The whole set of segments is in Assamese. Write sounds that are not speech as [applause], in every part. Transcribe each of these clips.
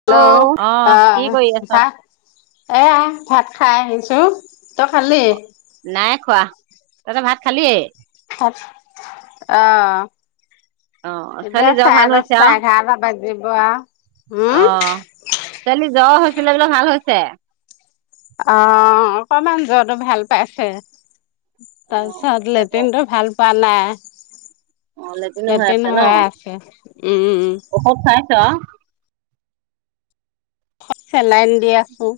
হেল্ল'! অ', অ', অঁ কি কৰি আছ? হা এয়া ভাত খাই আহিছোঁ। তই খালি? নাই খোৱা। তহঁতে ভাত খালি? ভাত [unintelligible] আহ অ', এতিয়া ছোৱালী জ্বৰ ভাল চাৰে হৈছে দহটা, আৰু? এঘাৰটা বাজিব আৰু। হুম! অ', ছোৱালী জ্বৰ হৈছিলে বোলে ভাল হৈছে? অঁ! অকমান জ্বৰটো ভাল পাইছে। তাৰপিছত অ', লেট্ৰিনটো ভাল পোৱা অ', লেটিনো নাই। লেট্ৰিন আছে হৈ ন'? আছে। উম! ঔষধ খোৱাইছ? চেলাইন দি আছোঁ।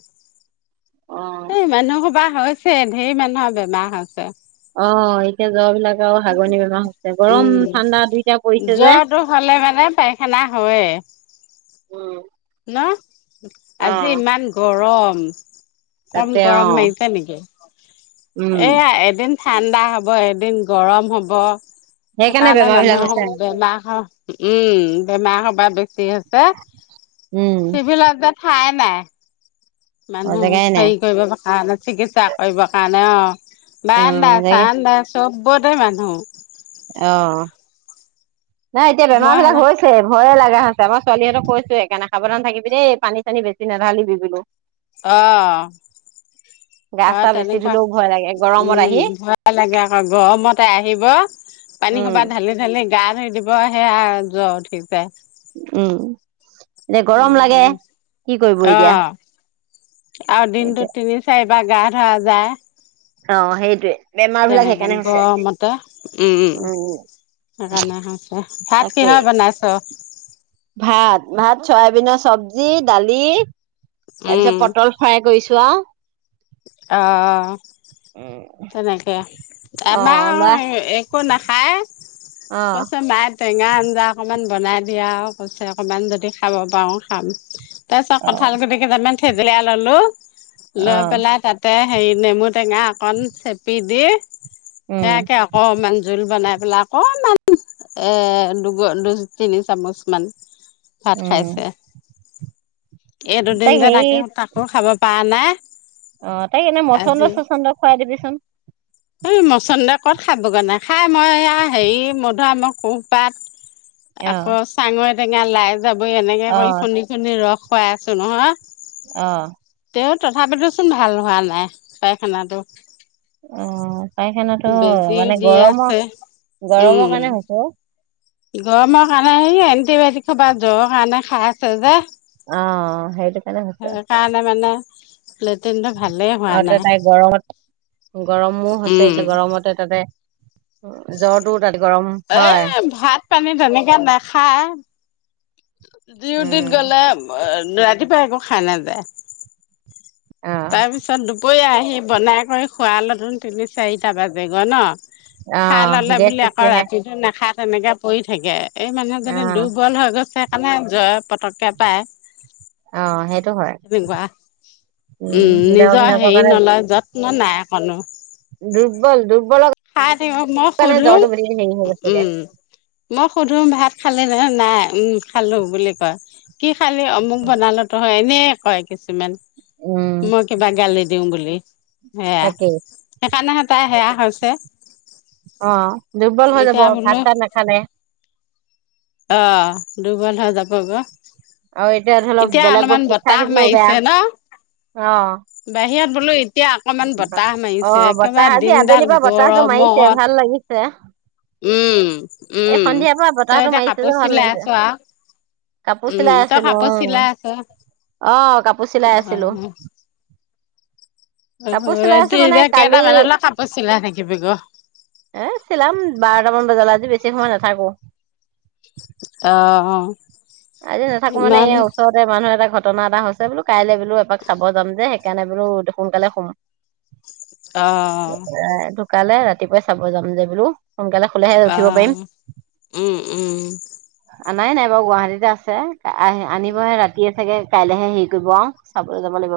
অ', এই মানুহ [unintelligible] হৈছে, ধেৰ মানুহৰ বেমাৰ হৈছে। অঁ। এতিয়া জ্বৰ বিলাক আৰু হাগনি বেমাৰ হৈছে। গৰম, উম ঠাণ্ডা দুইটা পৰিছে যে। হেনা হয়ে। উম! ন আজি অ', ইমান গৰম কম তাতে গৰম অ', মাৰিছে নেকি উম, এয়া এদিন ঠাণ্ডা হ'ব এদিন গৰম হ'ব, সেইকাৰণে সেকাণে বেমাৰ বিলাক মানুহক হৈছে। বেমা হ উম, বেমা সপা বেছি হছে উম, চিভিলত যে ঠায়ে নাই অ', মানুহ জেগাই নাই, হেই কৰিব কাৰণে চিকিৎসা কৰিব কাৰণে অ'। অ', বাৰান্দা জেগা চানদা চবতে মানুহ অ', নাই এতিয়া বেমা মই বিলাক সেনা হৈছ [unintelligible] ভয়ে লাগা হছে মই ছোৱালীহঁতক কৈছো সেইকাণে সাৱধান থাকিবি দেই পানী চানী বেছি নাঢালিবি বোলোঁ। অ', গা অ', চা বেছি তেনেকুৱা ধুলেও ভয় লাগে গৰমত আহি উম [unintelligible] [unintelligible] লাগে আকৌ গৰমতে আহিব পানী উম সোপা ঢালিত [unintelligible] গা ধুই দিব সেয়া আও জ্বৰ উঠিছে। উম, এতিয়া উম গৰম লাগে উম কি কৰিব অ এতিয়া? আৰু এতিয়া দিনটোত তিনি চাৰিবাৰ গা ধোৱা যায় অ', সেইটোৱে বেমাৰ বিলাক তেনেকে সেইকাৰণে হৈছে গৰমতে উম। সেইকাৰণে হৈছে ভাত তাকেই কিহৰ বনাইছ? ভাত ভাত চয়াবিন চবজি, দালি তাৰপিছত পটল ফ‌্ৰাই কইছো আও। অ', উম তেনেকে অ আমা লৰা আও [unintelligible] কো নাখায় অ কৈছে মায়েব টেঙা আঞ্জা অকমান বনাই দিয়া আও কৈছে অকমান যদি খাব পাৰোঁ খাম। তাপিছত অ কঠাল গুটি কেটা মান থেতেলিয়াই ল'লো লৈ অ' [unintelligible] তাতে হেৰি নেমু টেঙা অকণ চেপি দি উম সেয়াকে অক অমান জোল বনাই পেলাই অকণমান এ, দুগ দুই, তিনি চামুচ মান ভাত উম খাইছে। এই দুদিন তাইক যে তাকে হেৰি তাকো খাব পাৰা নাই। অ', তাইক এনে আজি মছন্দৈ চচন্দৈ খুৱাই দিবিচোন। এই মছন্দৈ ক'ত খাবগৈ নাখায় মই এইয়া হেৰি মধুআম কুঁহপাত অ আকৌ চাঙৈ টেঙা লাই জাবই এনেকে অ কই খুন্দি খুন্দি ৰস খুৱাই আছোঁ নহয়। অ'। তেওঁ তথাপিতো চোন ভাল হোৱা নাই পায়খানাটো। অ', পাইখেনাতো বেজিও মানে দি গৰম আছে গৰম উম কাৰণে হৈ হৈছে অ'। গৰমৰ কাৰণে সেই এণ্টিবায়টিক সোপা জ্বৰ কাৰণে খাই আছে যে অ', অ', সেইটো কাৰণে হৈছে সেইকাৰণে মানে লেটিনটো ভালেই হোৱা আৰু তে নাই। তাই গৰমত গৰমো হছে উম এতিয়া গৰমতে তাতে অ', জ্বৰটো তাত গৰম এই হয় ভাত পানী তেনেকে নেখায়। ডিউটিত উম, গ'লে [unintelligible] ৰাতিপুৱা একো খাই নাযায়। অ', তাৰপিছত দুপৰীয়া আহি বনাই কৰি খোৱালেতোন তিনি চাৰিটা বাজেগৈ ন খাই অ', ল'লে গেছ বুলি উঠি আকৌ আহে ৰাতিটো নাখায় তেনেকে পৰি থাকে এই মানুহজনী অ', দুৰ্বল হৈ গৈছে কাণে জ্বৰে পতককে পায়। অ', সেইটো হয়। তেনেকুৱা উম জ্বৰ নিজ বিলাকৰ হেই কাৰণে নলয় যত্ন নাই অকনো। দুৰ্বল দুৰ্বলক খাই থাকিব মই সোধো, হৈ গৈছে এতিয়া উম। মই সুধো ভাত খালে নে নাই? উম, খালোঁ বুলি কয়। কি খালি অমুক বনালোঁ তই, এনে কয় কিছুমান। উম, মই কিবা গালি দিওঁ বুলি, সেয়া তাকেই সেইকাৰণেহে তাই সেয়া [unintelligible] অ' দুৰ্বল হৈ যাব, এতিয়া বোলো ভাত চাত নাখালে। অ', দুৰ্বল হৈ যাব গৈ। আৰু ধৰি লওক এতিয়া বেলেগ অলপমান বস্তু খাই বতাহ থাকিলেও বেয়া মাৰিছে ন'? অ', বাহিৰত বোলো এতিয়া অকমান বতাহ অ মাৰিছে, বতাহ একেবাৰে আজি আবেলিৰ দিনডাল পৰা বতাহটো মাৰিছে গৰমত ভাল লাগিছে। উম, এ উম। সন্ধিয়াৰ পৰা তই বতাহটো এতিয়া মাৰিছে কাপোৰ যে ভাল চিলাই আছ লাগিছে। আৰু? কাপোৰ উম, চিলাই তই আছিলোঁ কাপোৰ অ', চিলাই আছ? অ' কাপোৰ চিলাই আছিলোঁ। অ'। কাপোৰ [inaudible] চিলাই আছো ৰাতি মানে এতিয়া কালি কেইটামানলৈ কাপোৰ চিলাই থাকিবি গৈ? এ চিলাম বাৰটামান বজালে, আজি বেছি সময় নাথাকো। অ' অ'। আজি নাথাকো মানে ইয়াৰ ওচৰত এ মানুহ এটা ঘটনা এটা হৈছে বোলো কাইলৈ বোলো এপাক চাব যাম যে সেইকাৰণে বোলো সোনকালে শুম। অ', [inaudible] ঢুকালে ৰাতিপুৱাই চাব যাম যে বোলো। সোনকালে শুলেহে উঠিব পাৰিম। অ', উম, উম। আনাই নাই বাৰু গুৱাহাটীতে আছে, আ-আ আনিবহে ৰাতিয়ে চাগে। কাইলেহে হেৰি কৰিব আৰু চাবলৈ যাব লাগিব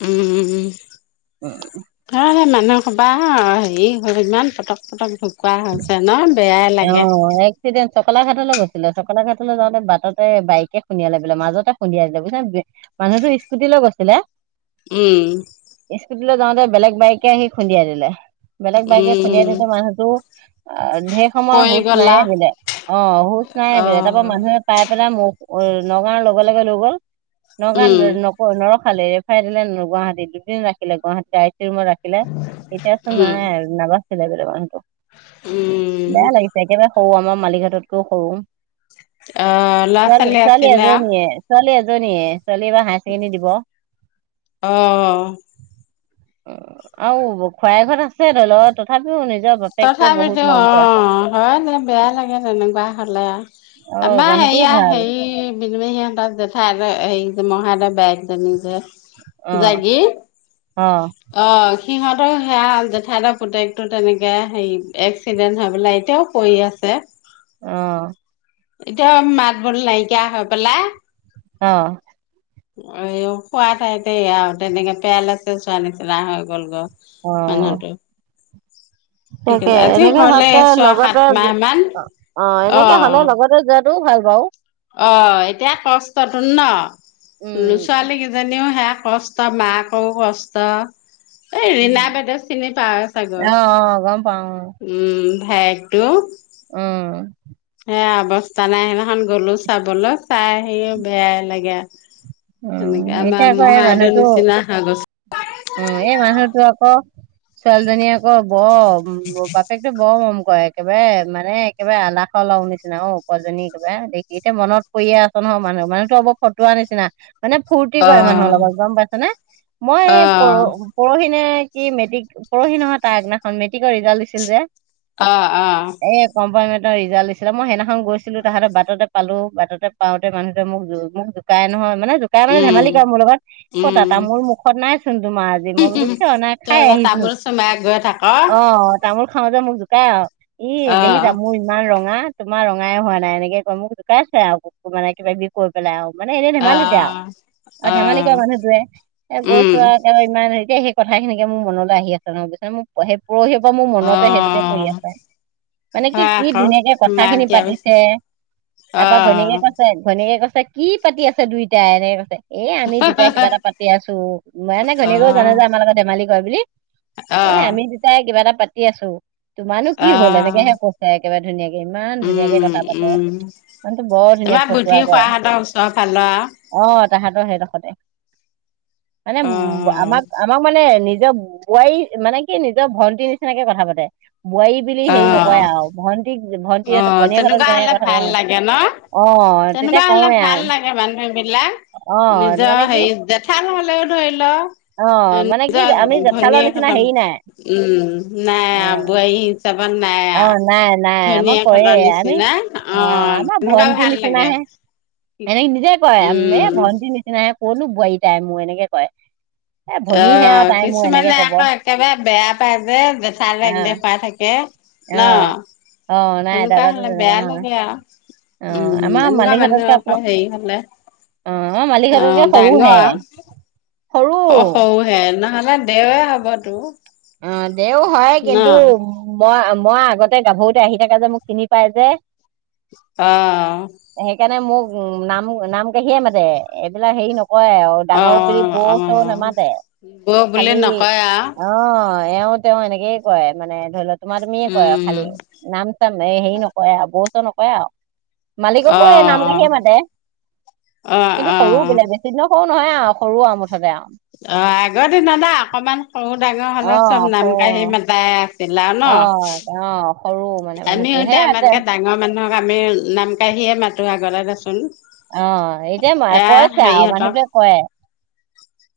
উম, উম। [inaudible] হেৰি ইমান ইমান পটক পটক [inaudible] হৈছে ন', বেয়াই লাগে। সিদিন চকলা ঘাটলৈ গৈছিলে, চকলা ঘাটলৈ যাওঁতে বাটতে বাইকে খুন্দিয়ালে বোলে মাজতে খুন্দিয়াই দিলে, বুজিছা নে মানুহটো স্কুটিলৈ গৈছিলে। উম। স্কুটিলৈ যাওঁতে বেলেগ বাইকে আহি খুন্দিয়াই দিলে। বেলেগ বাইকে খুন্দিয়াই উম থৈছে মানুহতো, আ ধে সময়ৰ পৰি হুচ গলা নাইয়ে বোলে, অ' হুচ নাই অ বোলে তাৰ পৰা মানুহে চাই পেলাই [unintelligible] নগাঁও লগে লগে লৈ গ'ল, নগাঁও ন উম ন-নৰখালে ৰেফাৰ দিলে হেনো গুৱাহাটীত, দুদিন ৰাখিলে গুৱাহাটীতে আই চি‌ ইউ ৰুমত ৰাখি [inaudible] এতিয়া চোন উম নাই, নাবাচিলে বোলে মানুহটো। হম। বেয়া লাগিছে একেবাৰে সৰু আমাৰ মালিক হ'ততকৈও সৰু। অ ল'ৰা ছোৱালী, ছোৱালী আছিলে আও এজনীয়ে। ছোৱালী এজনীয়ে, ছোৱালী এইবাৰ হায়াৰ ছেকেণ্ডাৰী দিব। অ উম, আৰু খুৰায়েক হত আছে দলত তথাপিও মানে তথাপিতো অ' হয় দে বেয়া লাগে তেনেকুৱা হ'লে। অ আমা মানুহটোও সেয়া ভাল হেৰি ভিনো মাহী জেঠাই হতৰ হেৰি যে মহা হতৰ বায়েকজনী যে। অ যাগি। অ অ' সিহঁতৰ সেয়া জেঠাইহতৰ পুতেকটো তেনে [inaudible] এক্সিডেণ্ট হৈ পেলাই এতিয়াও পৰি আছে। অ'। এতিয়াও মাত বোল নাইকিয়া হৈ পেলাই অ'। এ খোৱা ঠাইতে একয়া আৰু তেনেকে পেৰালাইচিছ হোৱা নিচিনা হৈ গ'ল গৈ। অ মানুহটো। ঠিক তাকে আছে আজি এনেকে হ'লে হোৱাতকে ছয় সাত লগতে, মাহ মান অ' এনেকে হ'লে অ' লগতে যে তো ভাল বাৰু। অ', এতিয়া কষ্টটোৰ ন, উম ছোৱালী কেইজনীও সেয়া কষ্ট তাৰ মায়েকৰো কষ্ট। এই ৰিণা উম বাইদেউক চিনি পাওয়ে চাগৈ। অ অ গম পাও উম ভায়েকটো। উম। সেয়া অৱস্থা নাই, সেইদিনাখন গ'লো চাবলৈ চাই আহিও বেয়াই লাগে। সেনেকে, উম এতিয়া আমাৰ আকৌ এই মহা সেহতঁৰ মানুহটো নিচিনা হৈ গৈছে। উম, এই মানুহটো আকৌ, ছোৱালীজনীয়ে আকৌ বৰ তাইকটো বৰ মৰম কৰে, একেবাৰে মানে একেবাৰে আলাসৰ লাৰু নিচিনা অ', পোৱালী জনী একেবাৰে দে এতিয়া মনত পৰিয়ে আছো ন, মানুহ মানুহটো অলপ ফটোৱাৰ নিচিনা মানে ফূৰ্তি কৰে মানুহৰ অ', লগত, গম পাইছে নে, মই এই পৰ অ', পৰহিনে কি মেট্ৰিক, পৰহি নহয় তাৰ আগদিনাখন মেট্ৰিকৰ ৰিজাল্ট দিছিল যে। অ', অ'। এই কম্পাৰমেণ্টৰ ৰিজাল্ট দিছিলে, মই সেইদিনাখন গৈছিলো, তাহাঁক বাটতে পালো বাটতে পওঁতে মানুহটোৱে মোক জো, মোক জো কাই নহয় মানে যোক তাই মানে উম, ধেমালি কৰা মোৰ লগত, ক'তা উম, তামোল মুখত নাইচোন তোমাৰ আজি মই বোলো কিয় নাই তই খাই যে আহিছো তামোল চুবাই গৈ থাক। অ তামোল খাওঁজে মোক জোকাই আৰু, ই অ', দেখিছা মোৰ ইমান ৰঙা। তোমাৰ ৰঙাই হোৱা নাই, এনেকে কয়, মোক জোকাইছে আৰু মানে কিবা বি কৰি পেলাই আৰু মানে এনেই ধেমালি তে আৰু, আৰু ধেমালি কৰে অ', মানুহটোৱে, এ উম, গৈছো আৰু তেওঁ ইমান হেৰি কথা খিনিকে মোৰ মনলৈ আহি আছে নহয়, বুজিচনে মোৰ সেই পৰহি পৰা মোৰ মনতে সেইটোকে পৰি অ', আছে। মানে কি, হয় কি আকৌ ধুনীয়াকে কথা মাত খিনি দিয়াৰ পাতিছে পিছত তাৰপা ঘৈণীয়েকে অ', কৈছে, ঘনীয়েকে কৈছে, কি পাতি আছে দুইটাই এনেকে কৈছে। এ আমি দুটাই কিবা এটা পাতি আছো, মানে নে ঘনীয়েকও জানে অ', যে আমাৰ লগত ধেমালি কৰে বুলি অ', এ আমি দুটাই কিবা এটা পাতি আছো, তোমাৰনো কি হ'ল অ', এনেকেহে কওঁ একেবাৰে ধুনীয়াকে, ইমান ধুনীয়াকে উম, কথা পাতে, উম, মানে বৰ ধুনীয়া ফটোৱা কয়। চাহ খালা? অ', তাহাঁতৰ সেইডখৰতে। মানে অ উম, আমাক, আমাক মানে নিজৰ বোৱাৰী মানে কি নিজৰ ভণ্টিৰ নিচিনাকে কথা পাতে, বোৱাৰী বুলি অ হেৰি নকৰে আৰু ভন্টিক, ভণ্টিহত ভনীয়েহত জেনেকে কথা কয় বেমাৰ? অ', তেতিয়া কওঁৱে আৰু। মানুহ বিলাক, অ নিজৰ মানে কি হেৰি জেঠাল নহলেঁও ধৰি ল অ মানে কি নিজৰ আমি জেঠালৰ নিচিনা ভনীয়েকহতঁক, হেৰি নাই উম, নাই অ আহ বোৱাৰী হিচাপত নাই অ', নাই নাই, আমাক কয়ে, ভনীয়েকহঁতৰ আমি নিচিনা অ' আমাৰ তেনেকুৱা ভন্টি ভাল নিচিনা লাগে হে। এনেকে নিজে কয়, এ উম ভণ্টিৰ নিচিনাে কৰনো বোৱাৰী তাই মোৰ এনেকে কয়। এ ভনীহে আৰু আহ, তাই মোৰ এনেকে কিছুমানে কব আকৌ একেবাৰে বেয়া পায় যে অ জেঠালেক দেখাই থাকে। অ ন, অ নাই সেনেকুৱা দাদাটো হ'লে তেনেকুৱা বেয়া লাগে আৰু। অ উম, আমাৰ এনেকোৱা মালিকহঁততকে মানুহ আকৌ হেৰি হ'লে অ আমাৰ অ মালিকহঁততকে সৰুহে ডাঙৰ সৰু অহ সৰুহে নহ'লে দেওে হ'ব তোৰ। অ দেওৰ হয় ন কিন্তু। মই, মই আগতে গাভৰুতে আহি থাকা যে মোক চিনি পাই যে। অ। সেইকাৰণে মোক নাম, নাম কাঢ়িয়ে মাতে এইবিলাক হেৰি নকৰে আৰু। অ ডাঙৰ বুলি বৌ অ চৌ নামাতে বৌ বুলি খালি নকয় আৰু অ এওঁ তেওঁ এনেকেই কয় মানে ধৰি ল' তোমাৰ তুমিয়ে কয়। উম খালি নাম চাম এই হেৰি নকৰে আৰু বৌ চৌ নকৰে আৰু। অ মালিককো এই নাম কাঢ়িয়ে অ মাতে অ কিন্তু অ সৰুও বোলে অ বেছি [unintelligible] সৰু নহয় আৰু সৰু আৰু মুঠতে আৰু। অ আগৰ দিনত আ অকমান সৰু ডাঙৰ হ'লে চব অ', সৰু নাম কাঢ়ি মাতে। অ', [unintelligible] অ সৰু। মানে মানুহটো আমিও এতিয়া সেইয়াতে আমাতকে ডাঙৰ মানুহক আমি নাম কাঢ়িয়ে মাতো আগতে দেচোন। অ এতিয়া মই এ কৈছে আৰু হেৰিহঁতক মানুহটোৱে কয়।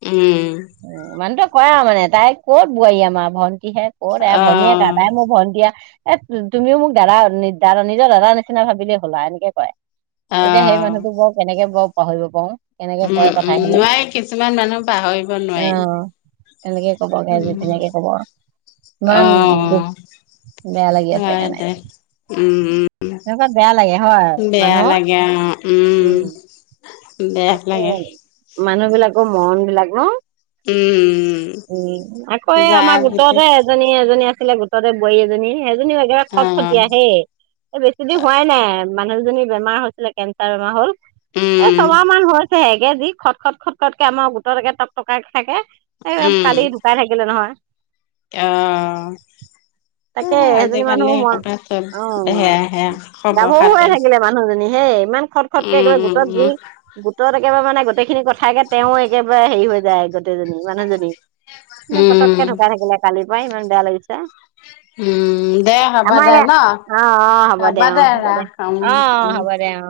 উম। উম মানুহতো কয় আৰু মানে তাই ক'ত বোৱাৰী আমাৰ ভণ্টিহে। অ' তাই ভনীয়ে [unintelligible] তাই মোৰ ভন্তি আ এ তুমিও মোক দাদা নিজৰ দাদাৰ নিচিনা ভাবিলে হ'ল আৰু এনেকে কয়। অ এতিয়া সেই মানুহটো বাৰু কেনেকে বাৰু পাহৰিব পাৰোঁ। উম, উম নোৱাৰি কিছুমান মানুহ। পাহৰিব অ নোৱাৰি, তেনেকে কব যি তেনেকে কব উম। অ ইমান দুখ বেয়া লাগি আছে হয় দে উম, উম। অ বেয়া লাগে হয়। বেয়া মানুহৰ লাগে অ উম বেয়া লাগে। উম মানুহ বিলাকৰ মনবিলাক নহ। উম, উম আকৌ এই আমাৰ যাৰ গোটেই গোটতে এজনী, এজনী আছিলে গোটতে বোৱাৰী এজনী সেইজনীও দিয়া খট অ', খটীয়া হে এই বেছি দিন হোৱাই নাই মানুহজনী বেমাৰ হৈছিলে কেঞ্চাৰ বেমাৰ হ'ল। এই উম, ছমাহ মান হৈছে হেগে যি খট, খট, খট খটকে আমাৰ গোটত একে টক টকাই থাকে। এই উম, কালি ঢুকাই থাকিলে নহয়। অ,। তাকে সেইজনী মানুহ আজিকালি মন কবাৰ চব অ সেয়া, সেয়া খবৰ গাভৰু হৈ খাতি। থাকিলে মানুহজনী হেই ইমান খট উম, খটকে একেবাৰে উম, গোটত যি উম। গোটত একেবাৰে মানে গোটেইখিনি কথাকে তেওঁ একেবাৰে হেৰি হৈ যায় গোটেইজনী মানুহজনী। [unintelligible] উম, পতককে ঢুকাই থাকিলে কালি পাই ইমান বেয়া লাগিছে। উম। দে হ'ব আমাৰ দে ইয়াত নহ অ অ হব অ দে ৰাখ উম, অ অ উম। হ'ব দে অ